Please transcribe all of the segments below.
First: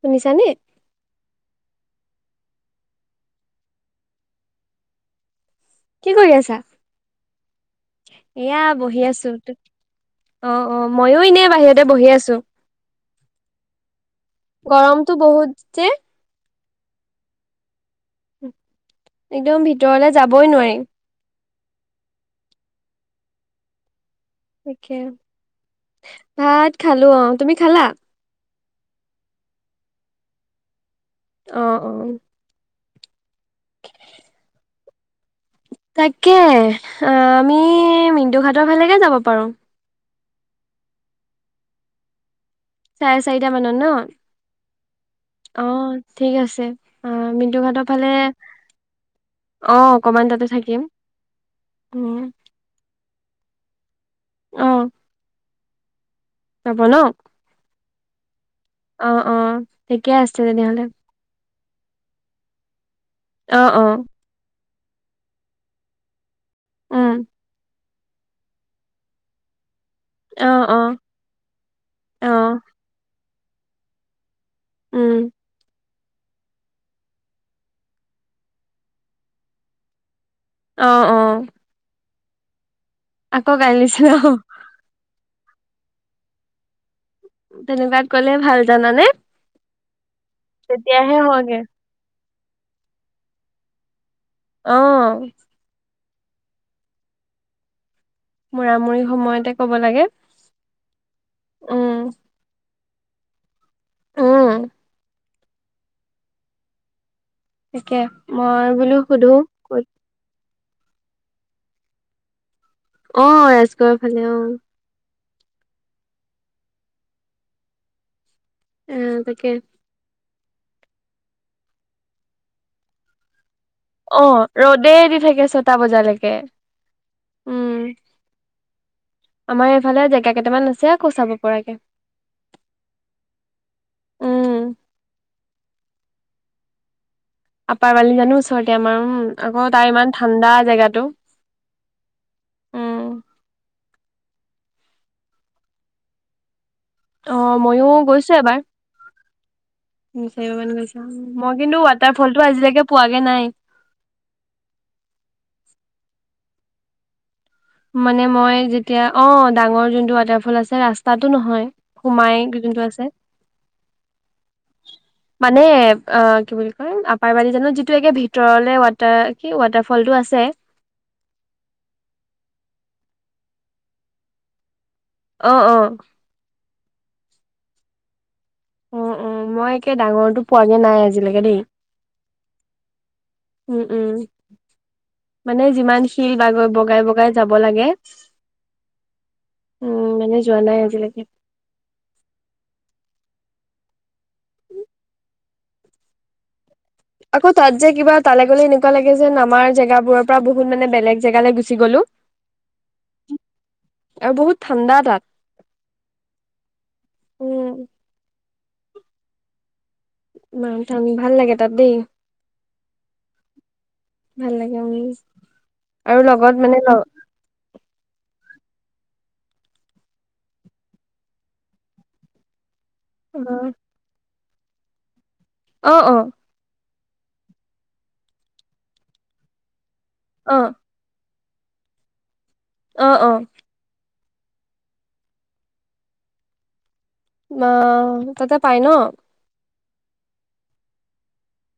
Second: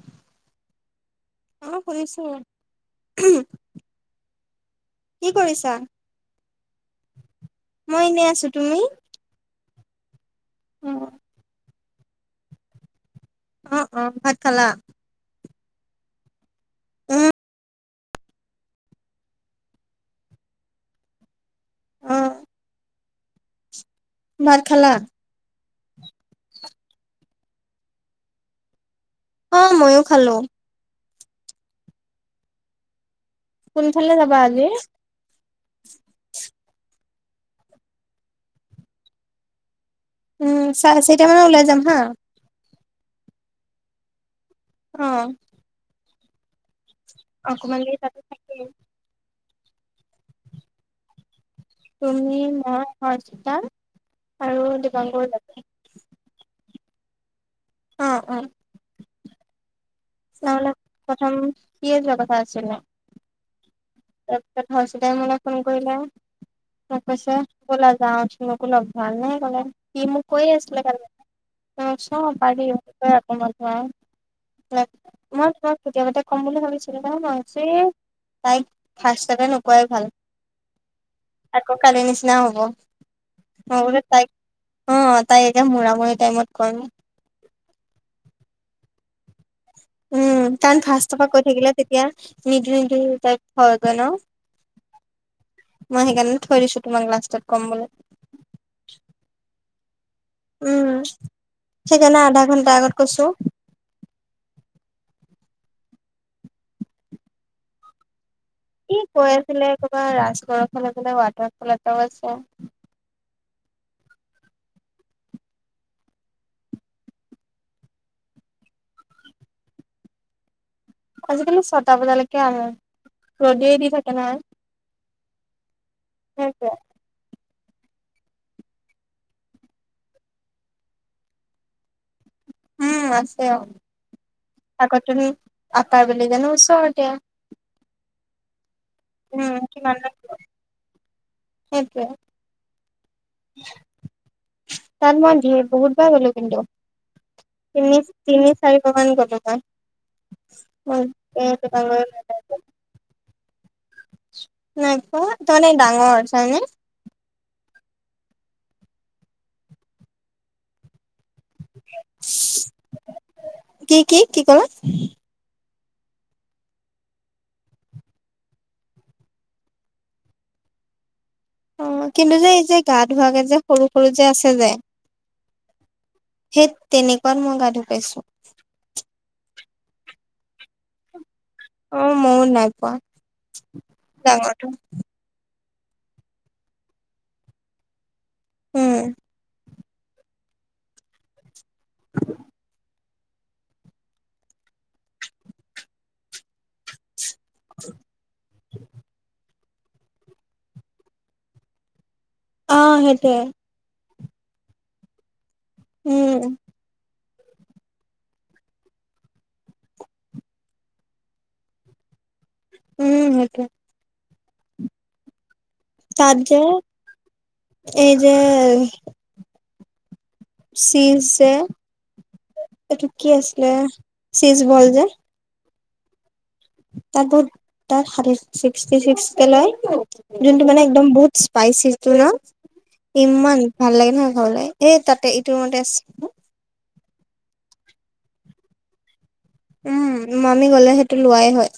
শুনিছানে। অ শুনিছো। কি কৰিছা কি কৰি আছা? মই এনেই আছো এয়া তুমি। বহি আছো অ অ মইো এনে বাহিৰতে বহি আছো। অ। ভাত খালা গৰমটো বহুত যে। উম। একদম ভিতৰলে যাবই নোৱাৰি। অহ। ভাত খালা। তাকে ভাত খালো অ তুমি খালা। অ ময়ো খালো। অহ অহ। কোনফালে যাবা আজি। আহ আমি মিন্দু ঘাটৰ ফালেকে যাব পাৰো। উম চাই চাৰিটা মানত ওলাই যাম হা। চাৰে চাৰিটা মানত ন অ অ ঠিক আছে। অ মিণ্টু অকমান ঘাটৰ দেৰি ফালে তাতে থাকিম অ অকমান তাতে থাকিম। উম তুমি, মই, হৰ্চিতা অ আৰু দিবাংগও যাব। যাব ন। অ উম। অ অ ঠিকে আছে তেনেহলে। কি আছিল কথা আছিলে। অ অ তাৰপিছত হৰ্চিতাই মোলে ফোন কৰিলে মোক উম কৈছে বলা। যাওঁ তোমাকো লগ ধৰা তেনেকে কলে। সি মোক অ কৈ অ আছিলে কালি অ চব। মই উম তোমাক কেতিয়াবাতে কম বুলি ভাবিছিলো ন মইযে তাইক। ফাষ্টতে নোকোৱাই ভাল। অহ অহ। আকৌ কালি নিচিনা হ'ব অ বোলো নিচিনা তাইক অ তাই এতিয়া মূৰামুৰি টাইমত কই ন। তেনেকুৱাত ক'লে ভাল জানানে উম কাৰণ তেতিয়াহে ফাষ্টৰপা কৈ হয়গে থাকিলে তেতিয়া নিদু নিদু টাইপ হয় গৈ ন অহ মই সেইকাৰণে থৈ দিছো তোমাক লাষ্টত ক'ম বুলি মুৰামুৰি সময়তে কব লাগে উম উম সেইকাৰণে আধা ঘণ্টা আগত কৈছো উ [unintelligible] তাকে মই বোলো ই সুধো কৈ আছিলে ক'ত ক'ৰবাৰ ৰাজ গঢ়ফালে গলে ৱাটাৰফল এটাও আছে অ ৰাজগৰ ফালে অ আহ তাকে আজিকালি ছটা বজালৈকে আহে ৰ'দেই দি থাকে অ নহয় ৰ'দে দি থাকে ছটা বজালৈকে সেইটোৱে উম। আমাৰ এইফালে জেগা কেইটামান আছে আকৌ চাব পৰাকে উম আছে উম আগত তুমি আপ বুলি জানো ওচৰতে। আপাৰ বালি জানো ওচৰত। এতিয়া আমাৰ উম আকৌ তাৰ ইমান ঠাণ্ডা জেগাতো। সেইটোৱে তাত মই বহুত বাৰ গলো কিন্তু। অ মইয়ো তিনি তিনি চাৰি বাৰ মান গলো তাত। চাৰি বাৰ মান গৈছা মই কিন্তু ৱাটাৰ ফলটো আজিলৈকে পোৱাগে নাই। নাই পোৱা তাৰমানে ডাঙৰ চয়নে মানে মই যেতিয়া অ ডাঙৰ যোনটো ৱাটাৰফল আছে ৰাস্তাত। টোনহয় সোমাই যোনটো আছে কি কি কি ক'লা মানে। অ কি বুলি কয় আপাৰবাদী যেনে যিটো একে ভিতৰলে ৱাটাৰ কি ৱাটাৰ ফলটো আছে [unintelligible] অ কিন্তু যে এই যে গা ধুৱাকে যে সৰু সৰু যে আছে যে। অ অ সেই তেনেকুৱাত মই গা ধুই পাইছো। উ উ মই একে ডাঙৰটো পোৱাগে নাই আজিলৈকে দেই। অ ময়ো নাই পোৱা উম উম ডাঙৰটো। মানে যিমান শিল বাগৈ বগাই বগাই যাব লাগে হম উম মানে যোৱা নাই আজিলৈকে। আকৌ তাত যে কিবা তালে গলে এনেকুৱা লাগে যেন আমাৰ জেগাবোৰৰ পৰা বহুত মানে বেলেগ জেগালে গুচি গ'লো। অ সেইটোৱে আৰু বহুত ঠাণ্ডা তাত। উম উম মাওথাঙ ভাল লাগে তাত দেই। উম সেইটোৱে ভাল লাগে উম আৰু তাত যে লগত মানে। এই যে চিজ যে এইটো কি অ আছিলে চিজ বল যে অ অ তাত বহুত তাত ষাঠী ছিক্সতি ছিক্সতি লয় অ জোনটো মানে একদম বহুত স্পাইচিটো ন অ অ ইমান ভাল লাগে নহয় হলে এ তাতে ইটো মতে আছে। অ তাতে পাই ন। উম আমি গ'লে সেইটো লোৱাই হয়।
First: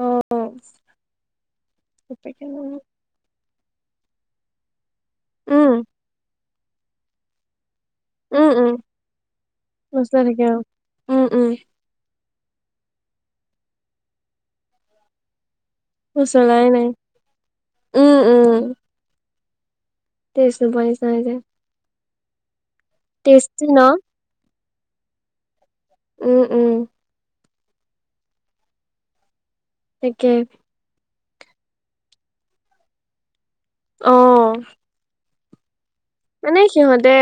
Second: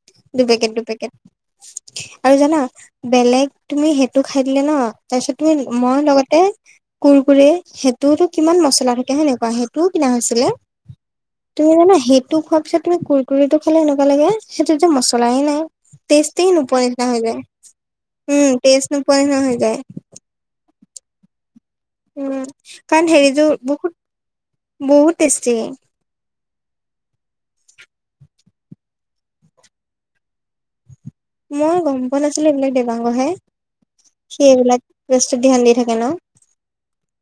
অ দুপেকেট দুপেকেট আৰু জানা বেলেগ। তুমি সেইটো খাই দিলে ন তাৰপিছত উম তুমি মই লগতে কুৰ কুৰে তোৰতো উম কিমান উম মচলা থাকে হয়নে কোৱা সেইটোও কিনা মছলা থাকে হৈছিলে অ উম উম তুমি জানা সেই টো খোৱাৰ পিছত তুমি কুৰকুৰিটো খালে সেনেকুৱা লাগে সেইটোত যে মছলাই নাই। টেষ্টে মচলাই নোপোৱা নাই নিচিনা হৈ যায়। উম টেষ্ট নোপোৱা নিচিনা হৈ যায়। তেজ নোপোৱা নিচিনা হৈ যায় উম কাৰণ হেৰিযোৰ টেষ্টি ন বহুত বহুত টেষ্টি উম-উম তাকে [inaudible] মই গম পোৱা নাছিলো এইবিলাক দেবাংগহে অ সেইবিলাক বস্তু ধ্যান দি থাকো মানে সিহঁতে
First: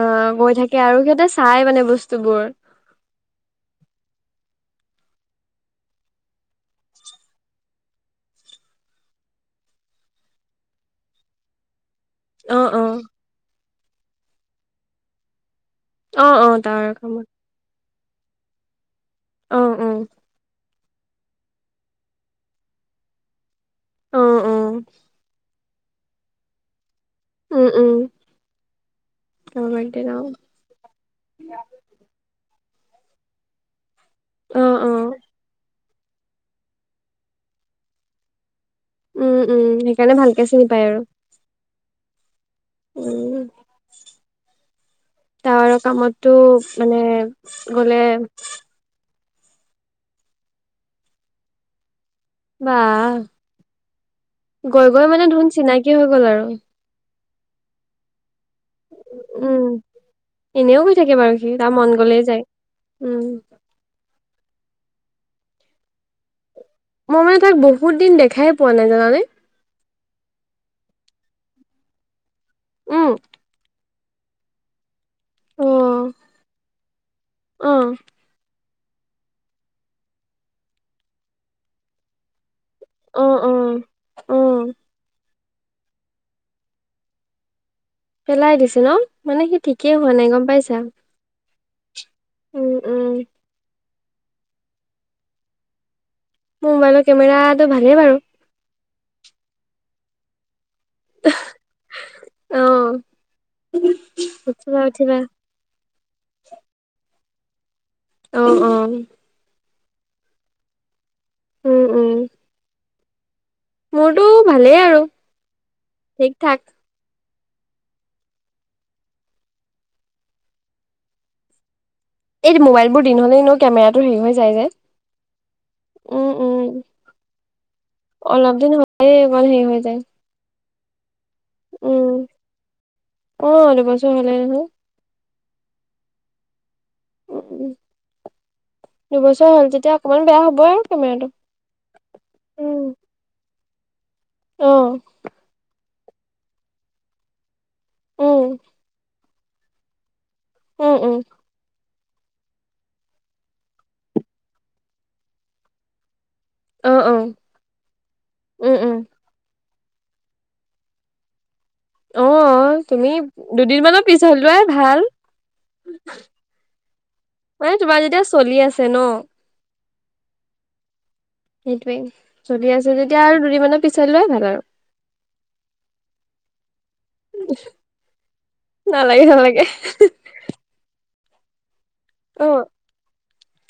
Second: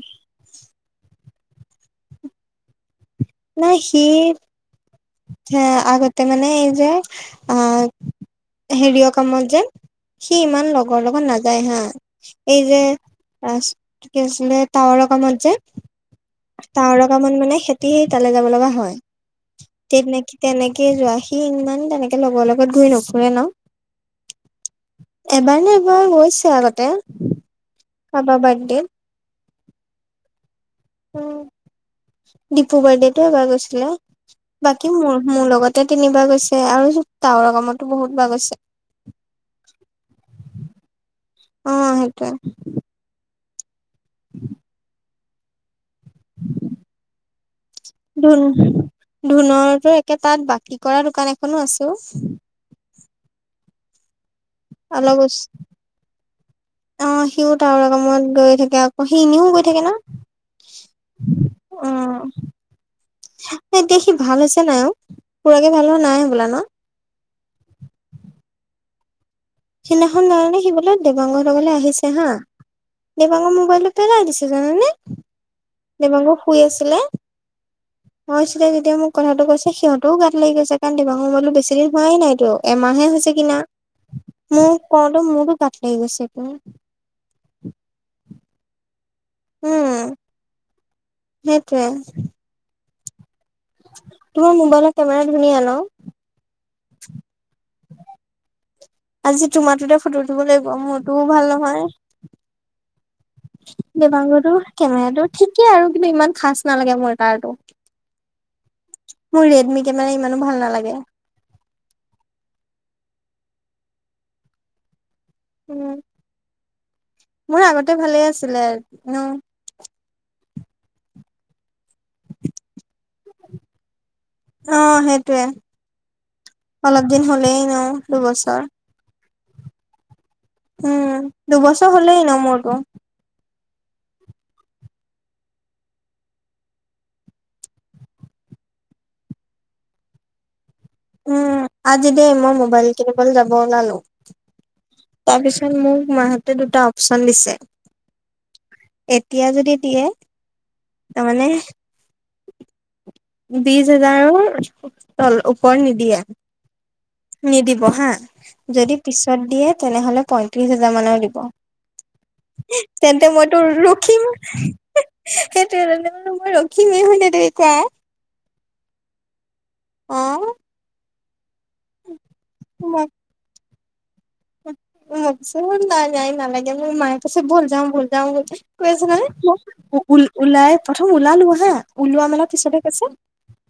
আহ গৈ থাকে আৰু সিহঁতে চাই মানে বস্তুবোৰ নাই সি হা আগতে মানে এই যে আ হেৰিয় কামত যে সি ইমান লগৰ লগত নাযায় হা [unintelligible] অ এই যে অ তাচটো কি আছিলে টাৱৰ ৰ কামত যে অ অ [inaudible] তাৰ তাৱৰ কামত মানে সে সিহঁতি তালৈ যাব লগা হয় অ অ তেনেকি তেনেকি [unintelligible] যোৱা সি ইমান তেনেকে লগৰ লগত ঘূৰি নুফুৰে ন [unintelligible] আহ-আহ মাইনেবাৰ গৈছে আগতে [unintelligible] কাবা বাৰ্থডেত অ বাৰ্থডেত য়াও ডিপু বাৰ্থডেটো এবাৰ গৈছিলে অ বাকী অ মোৰ মোৰ লগত তিনিবাৰ গৈছে আৰু জোতাৰ কামতো বহুত বাৰ গৈছে [inaudible] উম উম সেইকাৰণে ভালকে চিনি পায় আৰু [unintelligible] অ সেইটোয়ে উম [inaudible] টাৱাৰৰ কামতটো মানে গলে ধোনৰয়ে একে তাত বাকী কৰা দোকান এখনো আছো ও বা গৈ গৈ অলপ মানে ওচ ধোন চিনাকি হৈ গল আৰু অ সিও তাৰ কামত গৈ থাকে আকৌ সি এনেও উম গৈ থাকে ন এনেও গৈ থাকে বাৰু সি তাৰ মন গ'লেই যায় উম এতিয়া সি ভাল হৈছে নাই আও পুৰাকে ভাল হোৱা নাই হবলা ন মই মানে তাক বহুত দিন দেখাই পোৱা নাই জানানে সিদিনাখন জানানে সি বোলে দেবাংগহঁতৰ ঘৰলে আহিছে হা উম দেবাংগৰ মোবাইলত পেলাই দিছে জানানে অ দেৱাগং শুই আছিলে অ মই আছিলো এতিয়া মোক কথাটো কৈছে সিহঁতেও গাত লাগি গৈছে কাৰণ দেবাংগ মোবাইলটো বেছি দিন হোৱাই নাইতো এমাহে অ হৈছে অ কিনা অ মোক কওঁতো মোৰতো তাত লৈ গৈছে প পেলাই দিছে ন মানে সি ঠিকেই হোৱা নাই গম পাইছা সেইটোৱে উম-উম তোমাৰ মোবাইলত কেমেৰা ধুনীয়া ন? মোবাইলৰ কেমেৰাটো ভালেই বাৰু আজি তোমাৰটোতে ফটো উঠিব লাগিব মোৰটো ভাল নহয় অ দেবাংগটো উঠিবা উঠিবা কেমেৰাটো ঠিকেই আৰু কিন্তু ইমান খাজ নালাগে মোৰ তাৰটো। অ-অ দে মানে ইমানো ভাল নালাগে। উম-উম মোৰটো ভালেই আৰু উম ঠিক-ঠাক মোৰ আগতে ভালেই আছিলে ন? এই মোবাইলবোৰ দিন হ'লে নো কেমেৰাটো হেৰি হৈ যায় যে অ সেইটোয়ে উম উম অলপ দিন হ'লেই এনেও দুবছৰ [unintelligible] সেই হৈ যায় [inaudible] উম দুবছৰ হলেই উম এনেও মোৰটো। অ দুবছৰ হলেই নহয়। উম ও দুবছৰ হ'ল যেতিয়া অকমান বেয়া হবই। কেমেৰাটো উম আজি যে মই উম মোবাইল কিনিবলে যাব ওলালো। অ তাৰপিছত মোক মাহতে দুটা অপচন দিছে। উম। এতিয়া যদি দিয়ে উম উম তাৰ মানে বিশ হাজাৰৰ ওপৰ নিদিয়ে। অ অ নিদিব হা উম যদি উম পিছত দিয়ে তেনেহলে পয়ত্ৰিশ হেজাৰ মানৰ দিব। অ তুমি তেন্তে দুদিনমানৰ পিছত লোৱাই ভাল সেইটোৱেটো মই ৰখিমেই হয় নাই তুমি কোৱা তেন অহ। সেইটোৱে চলি আছে মই যেতিয়া আৰু দুদিন মান হেল্ল। মোকচোন না নাই নালাগে মোৰ মায়ে কৈছে বল যাওঁ বল যাওঁ বল যাওঁ কৈ আছে নালাগে নহয় নালাগে মোক। ওল ওলাই থ ওলালো হা ওলোৱা মানৰ অ পিছতহে কৈছে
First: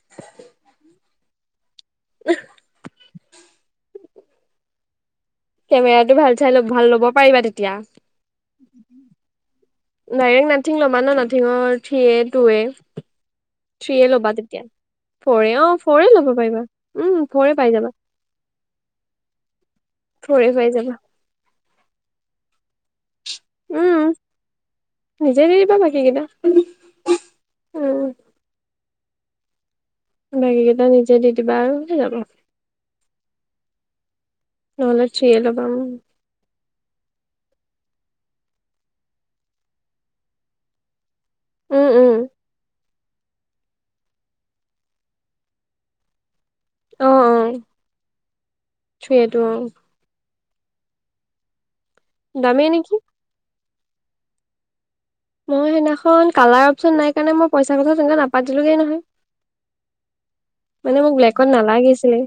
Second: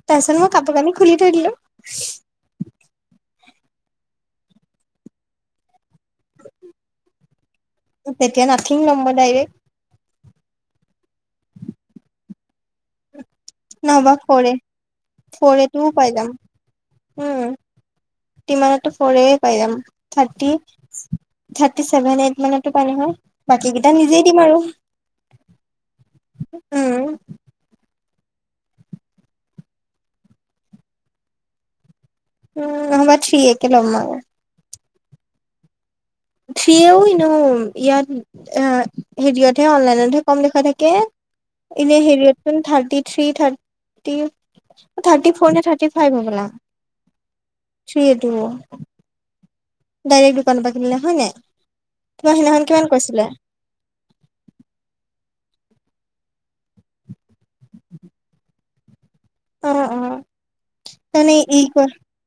তাৰ পিছত মই কাপোৰ কানি খুলি থৈ দিলো উহ [inaudible] কেমেৰাতটো ভাল চাই ল ভাল ল'ব পাৰিবা তেতিয়া। তেতিয়া নাথিং ল'ম মই ডাইৰেক্ট নাইৰেক্ট নাথিং ল'বা ন নাথিঙৰ থ্ৰি এ টু এ থ্ৰি নহবা ল'বা ফৰে তেতিয়া ফৰ ফ'ৰে এ অ টোও পাই ফ'ৰে যাম ল'ব পাৰিবা উম ফ'ৰে পাই যাবা। ইমানতো ফৰ এ পাই যাম ফ'ৰ এ থ্টি পাই যাবা থাৰ্টিছেভেন এইট মানত। এইটো পালে হয়। বাকী কেইটা উম নিজেই দিম আৰু নিজে দি দিবা বাকী কেইটা উম। উম বাকী কেইটা নিজে দি দিবা আৰু হৈ যাব। উম নহবা থ্ৰী এ কে লম মই। নহলে থ্ৰী লবা উম। থ্ৰ্ৰীও এনেও ইয়াত হেৰিতহে অনলাইনতহে কম লেখা থাকে। উম এনেই উম হেৰিত চোন thirty three thirty thirty four নে থাৰ্টি ফাইভ হবলা? অ' অ' থ্ৰী এইটো। থ্ৰী এ টো অ' দোকানৰ পৰা কিনিলে হয় নাই? তোমাৰ সিদিনাখন দামেই কিমান নেকি কৈছিলে? মই সেইদিনাখন কালাৰ অপশচন নাই কাৰণে মই পইচা কথা তেনেকে নাপাতিলো গেই নহয়। অ অ মানে মোক তাৰমানে ব্লেকত ই কৈ নালাগিছিলে।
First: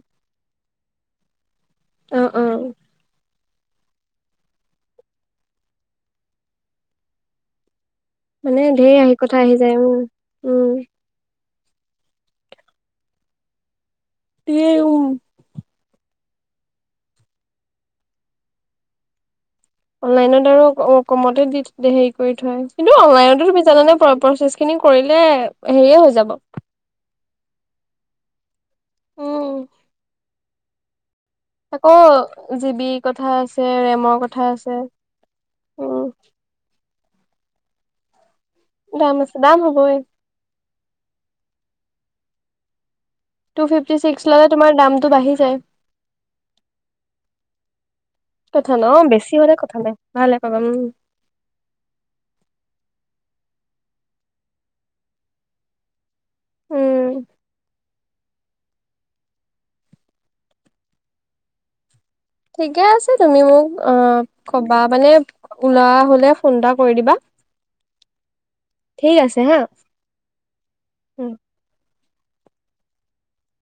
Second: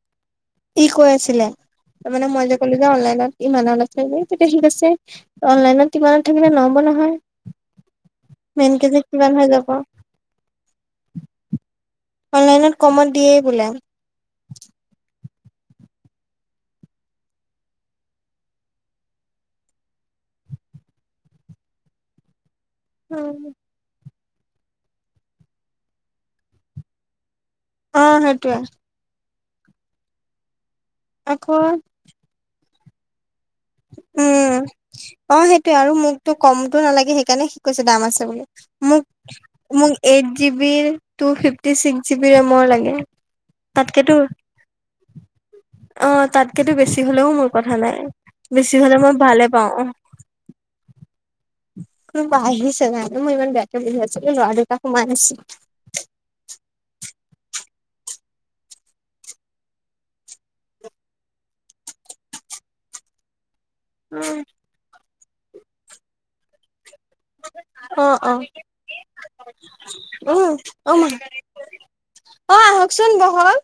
ই কৈ আছিলে তাৰ মানে অ' মই যে অ' ক'লো যে অনলাইন ইমানত আছে যে তেতিয়া সি কৈছে অনলাইনত ইমানত থাকিলে নহব নহয়। মানে মেইনকে ধেৰ যে আহি কিমান কথা হৈ আহি যাব যায় উম উম। অনলাইনত কমত দিয়েই বোলে। দিয়ে ও। অনলাইনত আৰু কমতে দি হেৰি কৰি থয় কিন্তু অনলাইনতো তুমি জানানে প্ৰচেছ খিনি কৰিলে হেৰিয়ে হৈ যাব। অ সেইটোৱে। উম আকৌ জিৱি কথা ৰেমৰ কথা উম আছে অ সেইটোয়ে আৰু উম মোকতো কমতো নালাগে। সেই কাৰণে সি কৈছে দাম আছে বুলি দাম আছে দাম হ'বই মোক এইট জীৱি টু ফিফটি টি ছিক্স জিবি ৰেমৰ লাগে। টু ফিফটি তাতকেতো চিক্স ললে তোমাৰ দামটো বাঢ়ি যায়। অ তাতকেতো বেছি হলেও মোৰ কথা নাই। কথা বেছি ন হলে অ মই বেছি ভালে হলে পাওঁ। কথা অ নাই ভালে পাম উম। কোনোবা আহিছে ন মই ইমান বেয়াকে বহি আছো ল'ৰা দুটা সোমাই আহিছে। উম [unintelligible] ঠিকে আছে তুমি মোক অ কবা মানে ওলোৱা হলে ফোন এটা কৰি দিবা। অ অ ঠিক আছে হা অ অ মা। উম অ আহকচোন বহক।